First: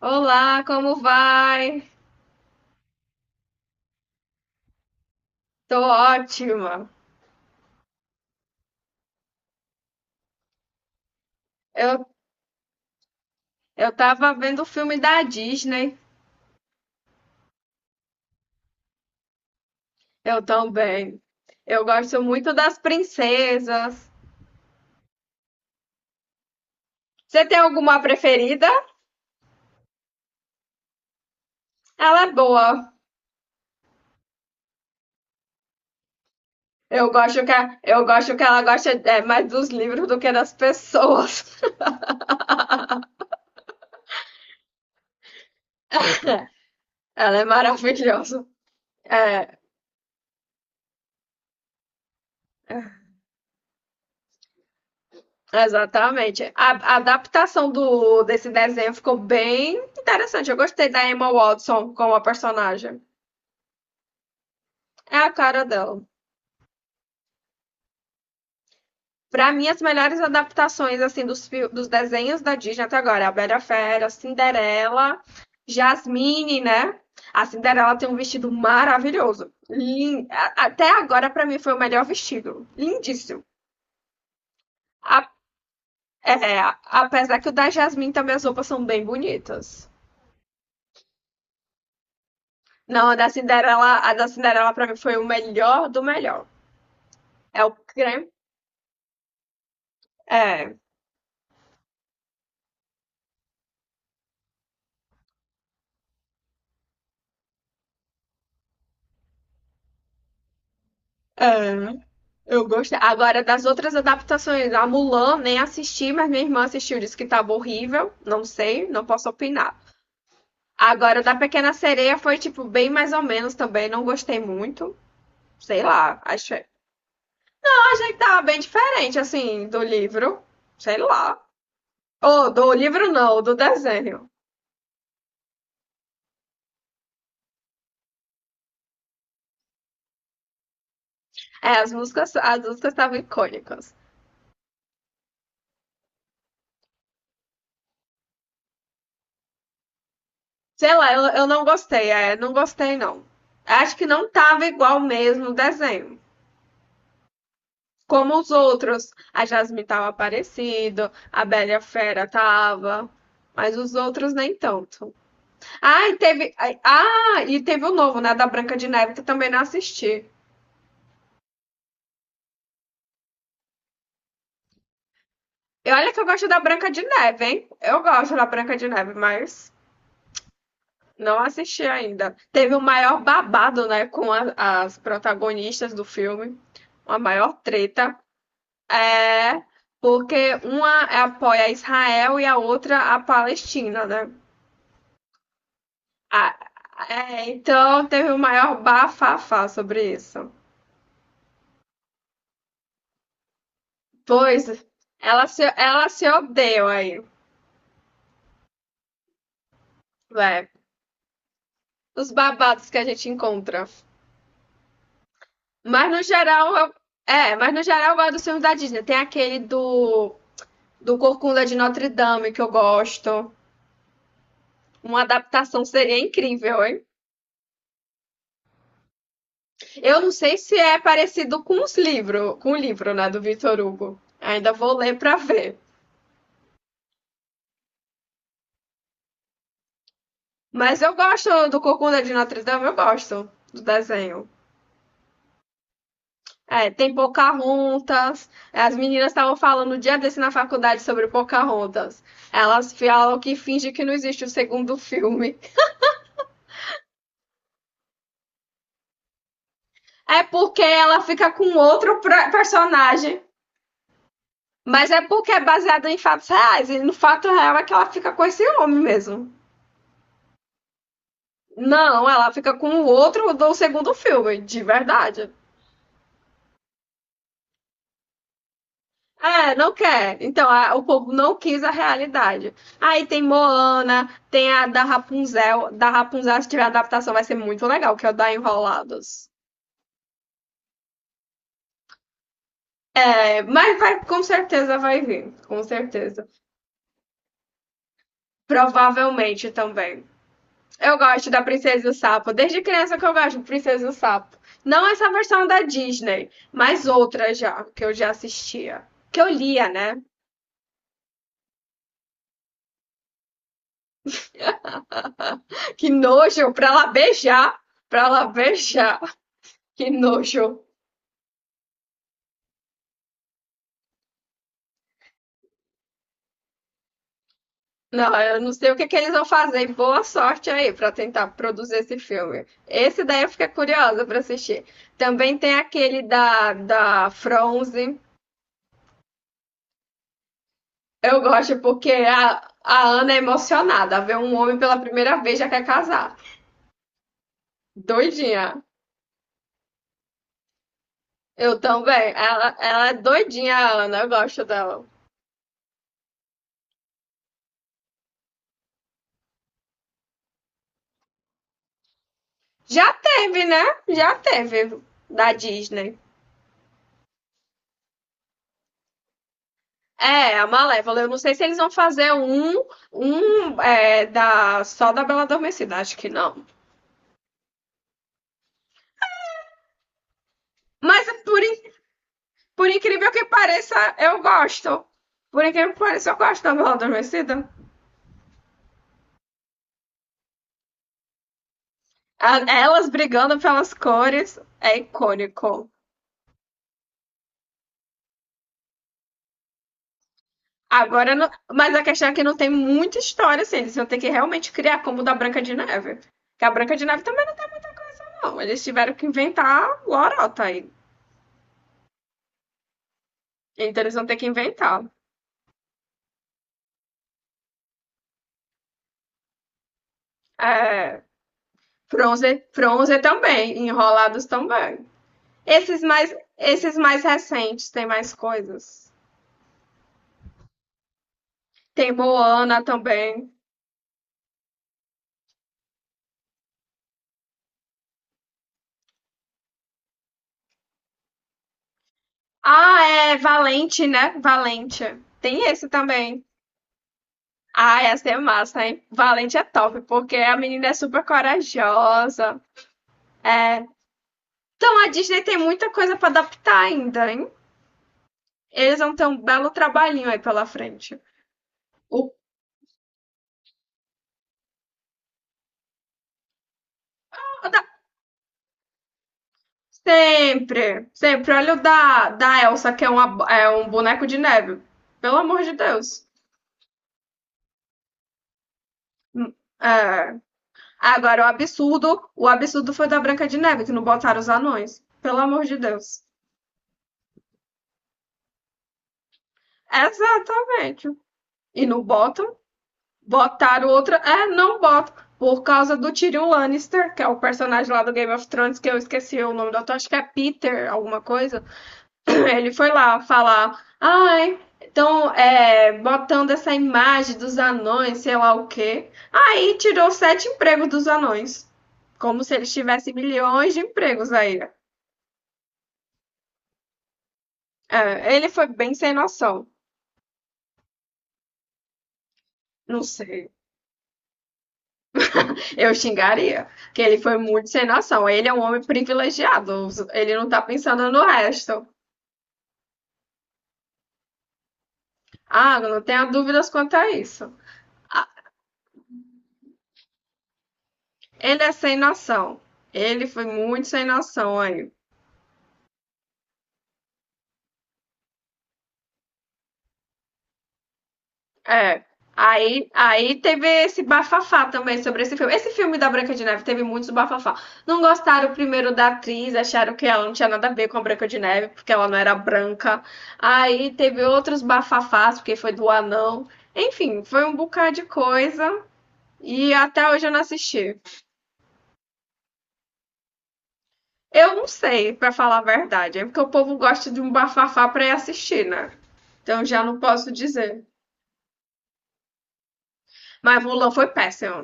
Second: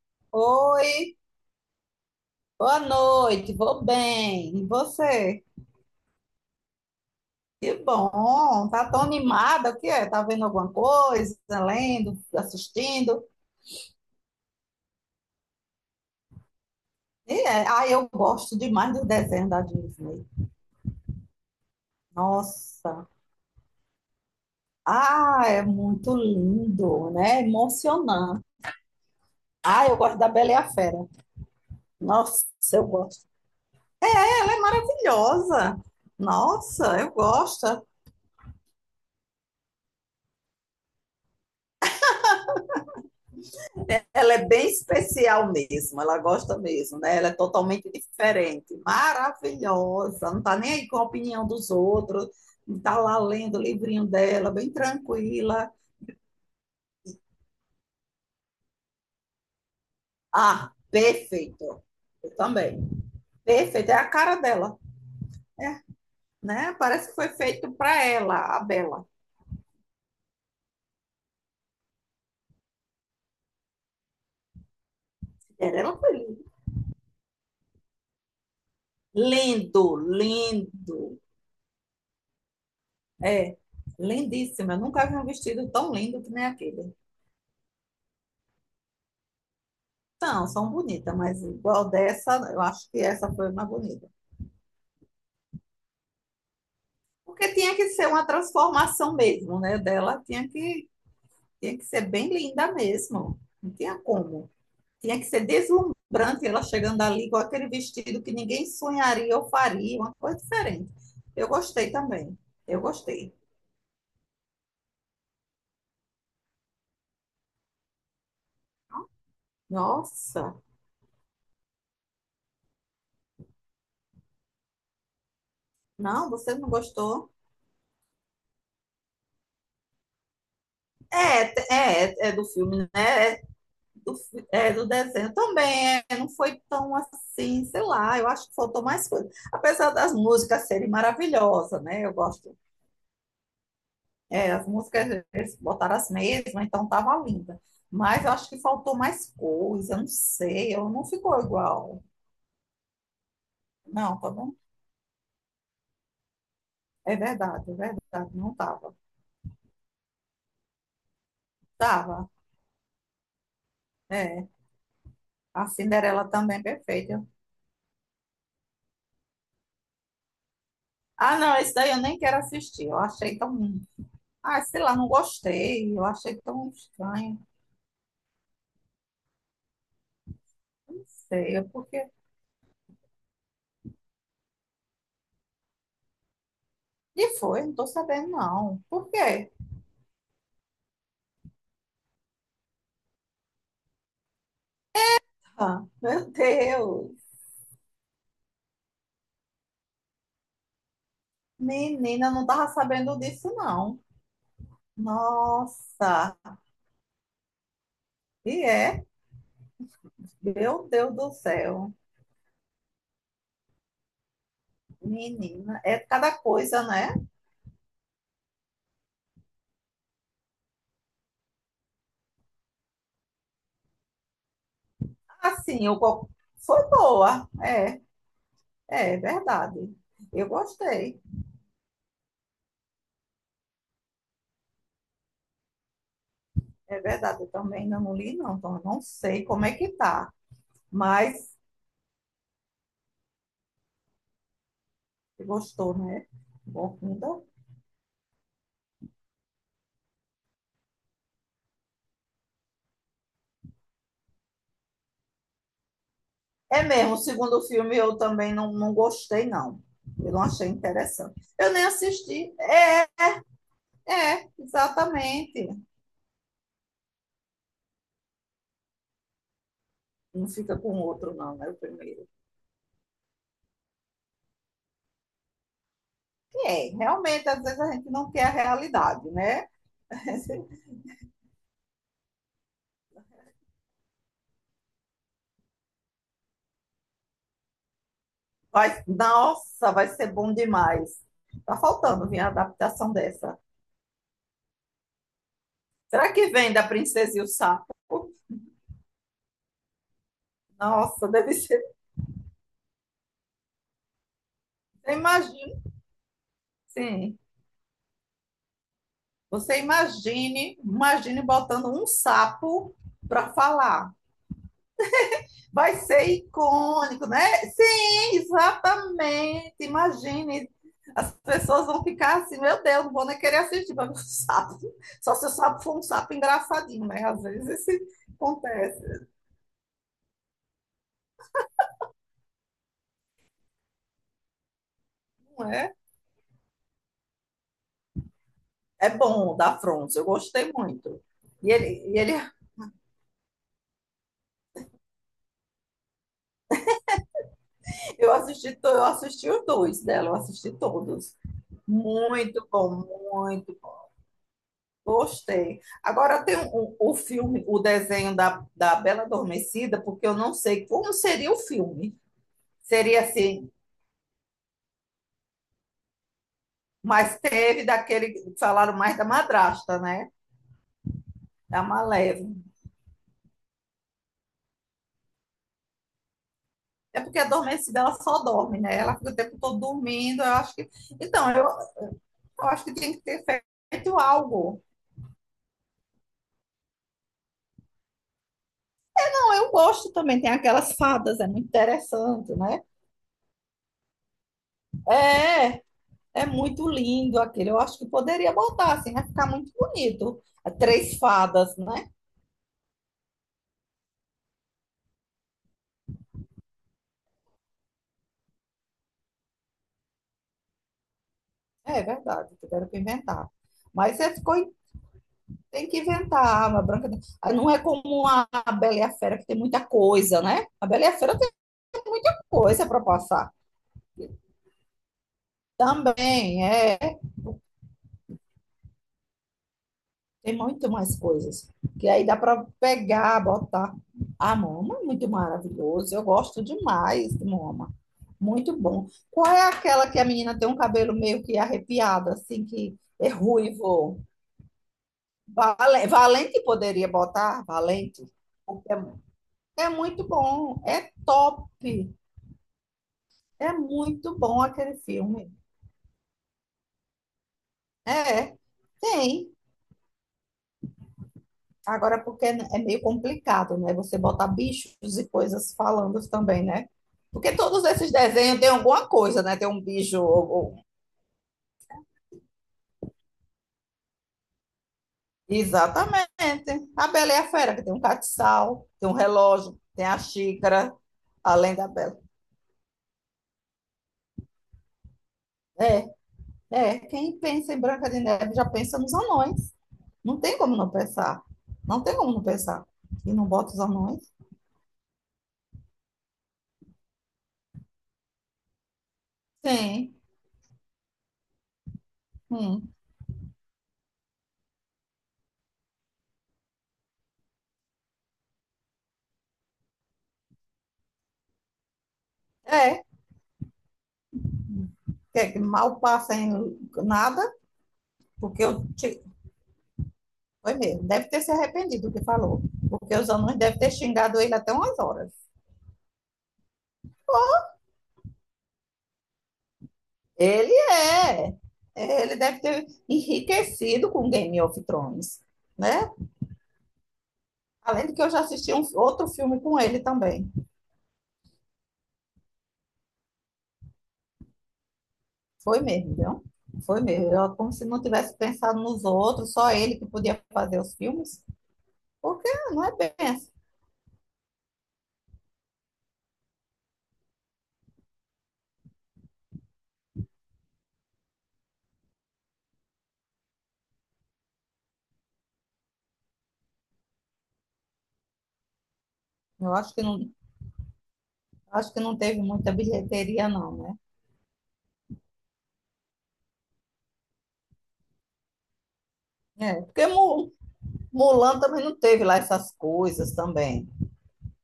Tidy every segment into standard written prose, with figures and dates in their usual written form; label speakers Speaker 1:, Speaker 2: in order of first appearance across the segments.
Speaker 1: Olá, como
Speaker 2: Oi,
Speaker 1: vai?
Speaker 2: boa noite, vou bem. E você?
Speaker 1: Tô ótima.
Speaker 2: Que bom, tá tão animada, o que é? Tá vendo alguma coisa,
Speaker 1: Eu,
Speaker 2: lendo, assistindo?
Speaker 1: eu tava vendo o filme da Disney.
Speaker 2: E é, ah, eu gosto demais do desenho da Disney.
Speaker 1: Eu também. Eu gosto muito das
Speaker 2: Nossa,
Speaker 1: princesas.
Speaker 2: ah, é muito lindo, né? É
Speaker 1: Você tem alguma
Speaker 2: emocionante.
Speaker 1: preferida?
Speaker 2: Ah, eu gosto da Bela e a Fera.
Speaker 1: Ela é
Speaker 2: Nossa, eu
Speaker 1: boa.
Speaker 2: gosto. Ela é maravilhosa. Nossa,
Speaker 1: Eu
Speaker 2: eu
Speaker 1: gosto que, a-
Speaker 2: gosto.
Speaker 1: eu gosto que ela gosta mais dos livros do que das pessoas.
Speaker 2: Ela é bem especial mesmo, ela gosta mesmo, né? Ela é
Speaker 1: Ela é
Speaker 2: totalmente
Speaker 1: maravilhosa.
Speaker 2: diferente,
Speaker 1: É,
Speaker 2: maravilhosa, não está nem aí com a opinião dos outros. Está lá lendo o livrinho dela, bem tranquila.
Speaker 1: exatamente. A adaptação desse desenho ficou bem interessante. Eu
Speaker 2: Ah,
Speaker 1: gostei da Emma
Speaker 2: perfeito.
Speaker 1: Watson como a
Speaker 2: Eu também.
Speaker 1: personagem.
Speaker 2: Perfeito, é a cara dela,
Speaker 1: É a cara
Speaker 2: é,
Speaker 1: dela.
Speaker 2: né? Parece que foi feito para ela, a Bela.
Speaker 1: Pra mim, as melhores adaptações assim dos desenhos da Disney até agora é a Bela e a Fera, Cinderela,
Speaker 2: Era ela foi linda.
Speaker 1: Jasmine, né? A Cinderela tem um vestido maravilhoso.
Speaker 2: Lindo,
Speaker 1: Até
Speaker 2: lindo,
Speaker 1: agora, pra mim, foi o melhor vestido. Lindíssimo.
Speaker 2: é, lindíssima. Eu nunca vi um
Speaker 1: A-
Speaker 2: vestido tão lindo que nem aquele.
Speaker 1: Apesar que o da Jasmine também as roupas são bem bonitas.
Speaker 2: São, são bonitas, mas igual dessa, eu acho que
Speaker 1: Não,
Speaker 2: essa foi uma bonita.
Speaker 1: A da Cinderela pra mim foi o melhor do melhor.
Speaker 2: Porque
Speaker 1: É o
Speaker 2: tinha que ser
Speaker 1: creme.
Speaker 2: uma transformação mesmo, né? Dela
Speaker 1: É,
Speaker 2: tinha que ser bem linda mesmo. Não tinha como. Tinha que ser deslumbrante ela chegando ali com aquele vestido que ninguém sonharia ou faria, uma coisa diferente. Eu gostei
Speaker 1: é.
Speaker 2: também.
Speaker 1: Eu
Speaker 2: Eu
Speaker 1: gostei.
Speaker 2: gostei.
Speaker 1: Agora, das outras adaptações, a Mulan nem assisti, mas minha irmã assistiu, disse que estava horrível. Não sei, não posso opinar.
Speaker 2: Nossa,
Speaker 1: Agora, da Pequena Sereia foi, tipo, bem mais ou menos também. Não gostei muito. Sei lá,
Speaker 2: não, você
Speaker 1: achei.
Speaker 2: não gostou?
Speaker 1: Eu achei que tava bem diferente, assim, do livro. Sei lá.
Speaker 2: É, é, é do
Speaker 1: Ou do
Speaker 2: filme,
Speaker 1: livro
Speaker 2: né?
Speaker 1: não, do
Speaker 2: Do,
Speaker 1: desenho.
Speaker 2: é, do desenho também, é, não foi tão assim, sei lá, eu acho que faltou mais coisa. Apesar das músicas serem
Speaker 1: É,
Speaker 2: maravilhosas, né? Eu gosto,
Speaker 1: as músicas estavam icônicas.
Speaker 2: é, as músicas eles botaram as mesmas, então tava linda. Mas eu acho que faltou mais coisa, não sei, eu
Speaker 1: Sei
Speaker 2: não
Speaker 1: lá, eu,
Speaker 2: ficou
Speaker 1: eu não
Speaker 2: igual.
Speaker 1: gostei, não gostei não. Acho que
Speaker 2: Não,
Speaker 1: não
Speaker 2: tá bom?
Speaker 1: tava igual mesmo o desenho.
Speaker 2: É verdade,
Speaker 1: Como os
Speaker 2: não tava.
Speaker 1: outros, a Jasmine tava aparecendo, a Bela e a Fera
Speaker 2: Tava,
Speaker 1: tava, mas os outros
Speaker 2: é.
Speaker 1: nem tanto.
Speaker 2: A
Speaker 1: Ah, e
Speaker 2: Cinderela
Speaker 1: teve,
Speaker 2: também é perfeita.
Speaker 1: ah, e teve o novo, né, da Branca de Neve, que eu também não assisti.
Speaker 2: Ah, não, esse daí eu nem quero assistir. Eu achei tão. Ah, sei lá, não
Speaker 1: E
Speaker 2: gostei. Eu
Speaker 1: olha que eu
Speaker 2: achei
Speaker 1: gosto da
Speaker 2: tão
Speaker 1: Branca de
Speaker 2: estranho.
Speaker 1: Neve, hein? Eu gosto da Branca de Neve, mas não
Speaker 2: Sei, eu
Speaker 1: assisti
Speaker 2: porque.
Speaker 1: ainda. Teve o maior babado, né, as protagonistas do filme, uma
Speaker 2: E
Speaker 1: maior
Speaker 2: foi, não tô
Speaker 1: treta.
Speaker 2: sabendo, não. Por quê?
Speaker 1: É, porque uma apoia Israel e a outra a Palestina, né?
Speaker 2: Ah, meu
Speaker 1: Ah,
Speaker 2: Deus!
Speaker 1: é, então teve o maior bafafá sobre isso.
Speaker 2: Menina, não tava sabendo disso, não.
Speaker 1: Pois ela se
Speaker 2: Nossa!
Speaker 1: odeia aí,
Speaker 2: E é?
Speaker 1: é,
Speaker 2: Meu Deus do céu!
Speaker 1: os babados que a gente encontra.
Speaker 2: Menina, é
Speaker 1: Mas no
Speaker 2: cada
Speaker 1: geral,
Speaker 2: coisa,
Speaker 1: eu-
Speaker 2: né?
Speaker 1: mas no geral eu gosto dos filmes da Disney. Tem aquele do Corcunda de Notre Dame que eu gosto. Uma adaptação
Speaker 2: Assim, eu...
Speaker 1: seria incrível,
Speaker 2: foi
Speaker 1: hein?
Speaker 2: boa. É, é verdade.
Speaker 1: Eu não
Speaker 2: Eu
Speaker 1: sei se é
Speaker 2: gostei.
Speaker 1: parecido com o livro, né, do Victor Hugo. Ainda vou ler pra ver.
Speaker 2: É verdade, eu também ainda não li, não. Então, eu não sei como é que tá.
Speaker 1: Mas eu
Speaker 2: Mas
Speaker 1: gosto do Corcunda de Notre Dame, eu gosto do desenho.
Speaker 2: gostou, né?
Speaker 1: É,
Speaker 2: Bom,
Speaker 1: tem
Speaker 2: ainda.
Speaker 1: Pocahontas. É, as meninas estavam falando o dia desse na faculdade sobre Pocahontas. Elas falam que finge que não existe o segundo filme.
Speaker 2: É mesmo, o segundo filme eu também não, não gostei, não. Eu
Speaker 1: É
Speaker 2: não achei
Speaker 1: porque ela
Speaker 2: interessante.
Speaker 1: fica
Speaker 2: Eu
Speaker 1: com
Speaker 2: nem
Speaker 1: outro
Speaker 2: assisti. É,
Speaker 1: personagem.
Speaker 2: é,
Speaker 1: Mas é porque é
Speaker 2: exatamente.
Speaker 1: baseado em fatos reais. E no fato real é que ela fica com esse homem mesmo.
Speaker 2: Não fica com o outro, não, né? O primeiro.
Speaker 1: Não, ela fica com o outro do segundo filme, de verdade.
Speaker 2: Que é, realmente, às vezes a gente não quer a realidade, né?
Speaker 1: É, não quer. Então, o povo não quis a realidade. Aí tem Moana, tem a da Rapunzel. Da Rapunzel, se tiver adaptação, vai ser muito legal, que é o da
Speaker 2: Vai,
Speaker 1: Enrolados.
Speaker 2: nossa, vai ser bom demais. Tá faltando vir a adaptação dessa.
Speaker 1: É, mas vai, com certeza vai vir. Com
Speaker 2: Será
Speaker 1: certeza.
Speaker 2: que vem da Princesa e o Sapo?
Speaker 1: Provavelmente também. Eu
Speaker 2: Nossa,
Speaker 1: gosto
Speaker 2: deve
Speaker 1: da
Speaker 2: ser.
Speaker 1: Princesa e o Sapo. Desde criança que eu gosto de Princesa e o Sapo. Não
Speaker 2: Você
Speaker 1: essa versão
Speaker 2: imagina.
Speaker 1: da Disney, mas
Speaker 2: Sim.
Speaker 1: outra já, que eu já assistia. Que eu
Speaker 2: Você
Speaker 1: lia, né?
Speaker 2: imagine, imagine botando um sapo para falar. Vai
Speaker 1: Que
Speaker 2: ser
Speaker 1: nojo, pra lá
Speaker 2: icônico, né?
Speaker 1: beijar. Pra
Speaker 2: Sim,
Speaker 1: lá beijar.
Speaker 2: exatamente.
Speaker 1: Que
Speaker 2: Imagine,
Speaker 1: nojo.
Speaker 2: as pessoas vão ficar assim, meu Deus, não vou nem querer assistir, mas o sapo, só se o sapo for um sapo engraçadinho, né? Às vezes isso
Speaker 1: Não, eu não sei o que que
Speaker 2: acontece,
Speaker 1: eles vão fazer. E boa sorte aí para tentar produzir esse filme. Esse daí eu fiquei curiosa para assistir. Também
Speaker 2: não
Speaker 1: tem
Speaker 2: é?
Speaker 1: aquele da Fronze.
Speaker 2: É bom, da Fronce, eu gostei muito.
Speaker 1: Eu gosto porque
Speaker 2: E ele,
Speaker 1: a Ana é emocionada. Vê um homem pela primeira vez já quer casar.
Speaker 2: eu
Speaker 1: Doidinha.
Speaker 2: assisti, eu assisti os dois dela, eu assisti todos.
Speaker 1: Eu também.
Speaker 2: Muito
Speaker 1: Ela,
Speaker 2: bom,
Speaker 1: ela é
Speaker 2: muito.
Speaker 1: doidinha, a Ana. Eu gosto dela.
Speaker 2: Gostei. Agora tem o filme, o desenho da, da Bela Adormecida, porque eu não sei como seria o filme.
Speaker 1: Já
Speaker 2: Seria
Speaker 1: teve,
Speaker 2: assim,
Speaker 1: né? Já teve da Disney.
Speaker 2: mas teve daquele, que falaram mais da madrasta, né?
Speaker 1: É, a Malévola. Eu não sei se eles
Speaker 2: Da
Speaker 1: vão fazer
Speaker 2: Malévola.
Speaker 1: só da Bela Adormecida, acho que não.
Speaker 2: É porque a adormecida ela só dorme, né? Ela fica o tempo todo dormindo. Eu acho que.
Speaker 1: Mas
Speaker 2: Então,
Speaker 1: por,
Speaker 2: eu,
Speaker 1: in-
Speaker 2: eu acho
Speaker 1: por
Speaker 2: que tem que
Speaker 1: incrível
Speaker 2: ter
Speaker 1: que pareça,
Speaker 2: feito
Speaker 1: eu
Speaker 2: algo.
Speaker 1: gosto. Por incrível que pareça, eu gosto da Bela Adormecida.
Speaker 2: Bom, eu gosto também, tem aquelas fadas, é muito interessante, né?
Speaker 1: Elas brigando pelas cores é
Speaker 2: É,
Speaker 1: icônico.
Speaker 2: é muito lindo aquele. Eu acho que poderia botar, assim, vai ficar muito bonito. É três
Speaker 1: Agora, não-
Speaker 2: fadas,
Speaker 1: mas a
Speaker 2: né?
Speaker 1: questão é que não tem muita história, assim. Eles vão ter que realmente criar como o da Branca de Neve. Que a Branca de Neve também não tem muita coisa, não. Eles tiveram que inventar lorota aí.
Speaker 2: É verdade, tiveram que inventar.
Speaker 1: Então eles
Speaker 2: Mas
Speaker 1: vão
Speaker 2: você
Speaker 1: ter que
Speaker 2: ficou,
Speaker 1: inventar.
Speaker 2: tem que inventar a Arma Branca. Ah, não é como a Bela e a Fera, que tem muita coisa, né? A Bela e a
Speaker 1: É,
Speaker 2: Fera tem muita
Speaker 1: Fronze,
Speaker 2: coisa para
Speaker 1: Fronze
Speaker 2: passar.
Speaker 1: também, Enrolados também.
Speaker 2: Também,
Speaker 1: Esses
Speaker 2: é.
Speaker 1: mais recentes tem mais coisas.
Speaker 2: Tem muito mais coisas. Que
Speaker 1: Tem
Speaker 2: aí dá para
Speaker 1: Moana
Speaker 2: pegar,
Speaker 1: também.
Speaker 2: botar. A Moma é muito maravilhoso. Eu gosto demais de Moma. Muito bom. Qual é aquela que a menina tem um cabelo meio que arrepiado, assim, que
Speaker 1: Ah,
Speaker 2: é
Speaker 1: é Valente,
Speaker 2: ruivo?
Speaker 1: né? Valente. Tem esse também.
Speaker 2: Valente poderia botar?
Speaker 1: Ah,
Speaker 2: Valente.
Speaker 1: essa é massa,
Speaker 2: Porque
Speaker 1: hein?
Speaker 2: é,
Speaker 1: Valente é
Speaker 2: é
Speaker 1: top,
Speaker 2: muito
Speaker 1: porque a
Speaker 2: bom.
Speaker 1: menina é
Speaker 2: É
Speaker 1: super
Speaker 2: top.
Speaker 1: corajosa.
Speaker 2: É
Speaker 1: É.
Speaker 2: muito bom aquele
Speaker 1: Então a Disney
Speaker 2: filme.
Speaker 1: tem muita coisa para adaptar ainda, hein?
Speaker 2: É,
Speaker 1: Eles vão ter um
Speaker 2: tem.
Speaker 1: belo trabalhinho aí pela frente.
Speaker 2: Agora,
Speaker 1: O
Speaker 2: porque é meio complicado, né? Você botar bichos e coisas falando também, né? Porque todos esses desenhos têm alguma coisa, né? Tem um bicho.
Speaker 1: Sempre, sempre. Olha da Elsa, é um boneco de neve. Pelo amor de Deus.
Speaker 2: Exatamente. A Bela e a Fera, que tem um catiçal, tem um
Speaker 1: Hum,
Speaker 2: relógio, tem a
Speaker 1: é.
Speaker 2: xícara,
Speaker 1: Agora, o
Speaker 2: além da Bela.
Speaker 1: absurdo, o absurdo foi da Branca de Neve, que não botaram os anões. Pelo amor de
Speaker 2: É,
Speaker 1: Deus.
Speaker 2: é. Quem pensa em Branca de Neve já pensa nos anões. Não tem como não
Speaker 1: Exatamente.
Speaker 2: pensar.
Speaker 1: E não
Speaker 2: Não tem como não
Speaker 1: botam,
Speaker 2: pensar. E não bota os
Speaker 1: botaram outra.
Speaker 2: anões?
Speaker 1: É, não botam. Por causa do Tyrion Lannister, que é o personagem lá do Game of Thrones, que eu esqueci o nome do ator, acho que
Speaker 2: Sim.
Speaker 1: é Peter, alguma coisa. Ele foi
Speaker 2: Hum.
Speaker 1: lá falar, ai, botando essa imagem dos anões, sei lá o quê. Aí tirou sete empregos dos anões. Como se eles
Speaker 2: É.
Speaker 1: tivessem milhões de empregos aí.
Speaker 2: Que é que mal passa em nada,
Speaker 1: É, ele
Speaker 2: porque
Speaker 1: foi
Speaker 2: eu.
Speaker 1: bem sem noção.
Speaker 2: Foi mesmo. Deve ter se arrependido do que falou,
Speaker 1: Não
Speaker 2: porque os
Speaker 1: sei.
Speaker 2: alunos devem ter xingado ele até umas horas.
Speaker 1: Eu xingaria. Que ele foi muito sem noção. Ele é um homem privilegiado. Ele não tá
Speaker 2: Ele
Speaker 1: pensando no
Speaker 2: é.
Speaker 1: resto.
Speaker 2: Ele deve ter enriquecido com Game of Thrones,
Speaker 1: Ah, não
Speaker 2: né?
Speaker 1: tenho dúvidas quanto a isso.
Speaker 2: Além de que
Speaker 1: Ah,
Speaker 2: eu já assisti um outro filme com ele também.
Speaker 1: ele é sem noção. Ele foi muito sem noção aí.
Speaker 2: Foi mesmo, viu? Foi mesmo. Eu, como se não tivesse pensado nos outros, só ele que podia fazer os filmes,
Speaker 1: É.
Speaker 2: porque não
Speaker 1: Aí,
Speaker 2: é bem
Speaker 1: aí
Speaker 2: assim.
Speaker 1: teve esse bafafá também sobre esse filme. Esse filme da Branca de Neve teve muitos bafafá. Não gostaram primeiro da atriz, acharam que ela não tinha nada a ver com a Branca de Neve, porque ela não era branca. Aí teve outros bafafás, porque foi do anão. Enfim, foi um bocado de coisa
Speaker 2: Eu
Speaker 1: e até hoje eu não assisti.
Speaker 2: acho que não teve muita bilheteria, não, né?
Speaker 1: Eu não sei, pra falar a verdade, é porque o povo gosta de um bafafá pra ir assistir, né? Então
Speaker 2: É,
Speaker 1: já não
Speaker 2: porque
Speaker 1: posso dizer.
Speaker 2: Mulan também não teve lá essas coisas
Speaker 1: Mas
Speaker 2: também.
Speaker 1: Mulan foi péssimo.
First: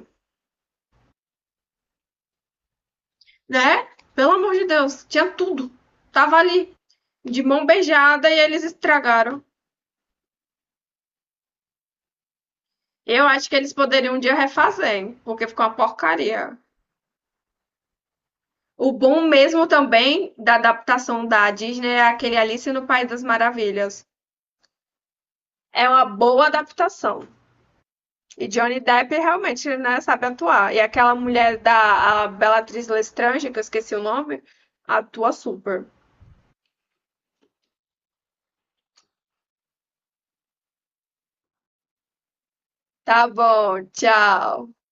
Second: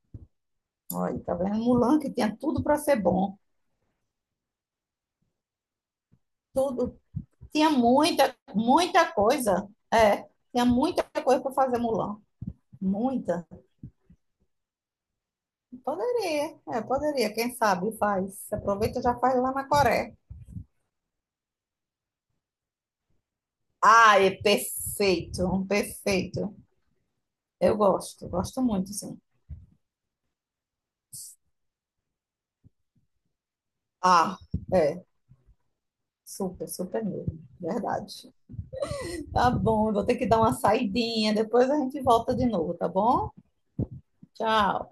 Speaker 2: Olha, tá vendo? Um Mulan que tinha tudo para ser bom.
Speaker 1: Né? Pelo amor de Deus, tinha tudo. Tava ali,
Speaker 2: Tudo.
Speaker 1: de mão
Speaker 2: Tinha
Speaker 1: beijada,
Speaker 2: muita,
Speaker 1: e eles
Speaker 2: muita
Speaker 1: estragaram.
Speaker 2: coisa. É, tinha muita coisa para fazer Mulan.
Speaker 1: Eu
Speaker 2: Muita.
Speaker 1: acho que eles poderiam um dia refazer, hein, porque ficou uma porcaria.
Speaker 2: Poderia, é, poderia. Quem sabe faz.
Speaker 1: O
Speaker 2: Aproveita e já
Speaker 1: bom
Speaker 2: faz lá na
Speaker 1: mesmo
Speaker 2: Coreia.
Speaker 1: também da adaptação da Disney é aquele Alice no País das Maravilhas.
Speaker 2: Ah, é perfeito, um
Speaker 1: É uma boa
Speaker 2: perfeito.
Speaker 1: adaptação.
Speaker 2: Eu gosto,
Speaker 1: E
Speaker 2: gosto
Speaker 1: Johnny
Speaker 2: muito,
Speaker 1: Depp
Speaker 2: sim.
Speaker 1: realmente, né, sabe atuar. E aquela mulher da a Bellatrix Lestrange, que eu esqueci o
Speaker 2: Ah,
Speaker 1: nome,
Speaker 2: é.
Speaker 1: atua super.
Speaker 2: Super, super mesmo. Verdade. Tá bom, eu vou ter que dar uma saidinha. Depois a gente volta de novo, tá
Speaker 1: Tá
Speaker 2: bom?
Speaker 1: bom, tchau.
Speaker 2: Tchau.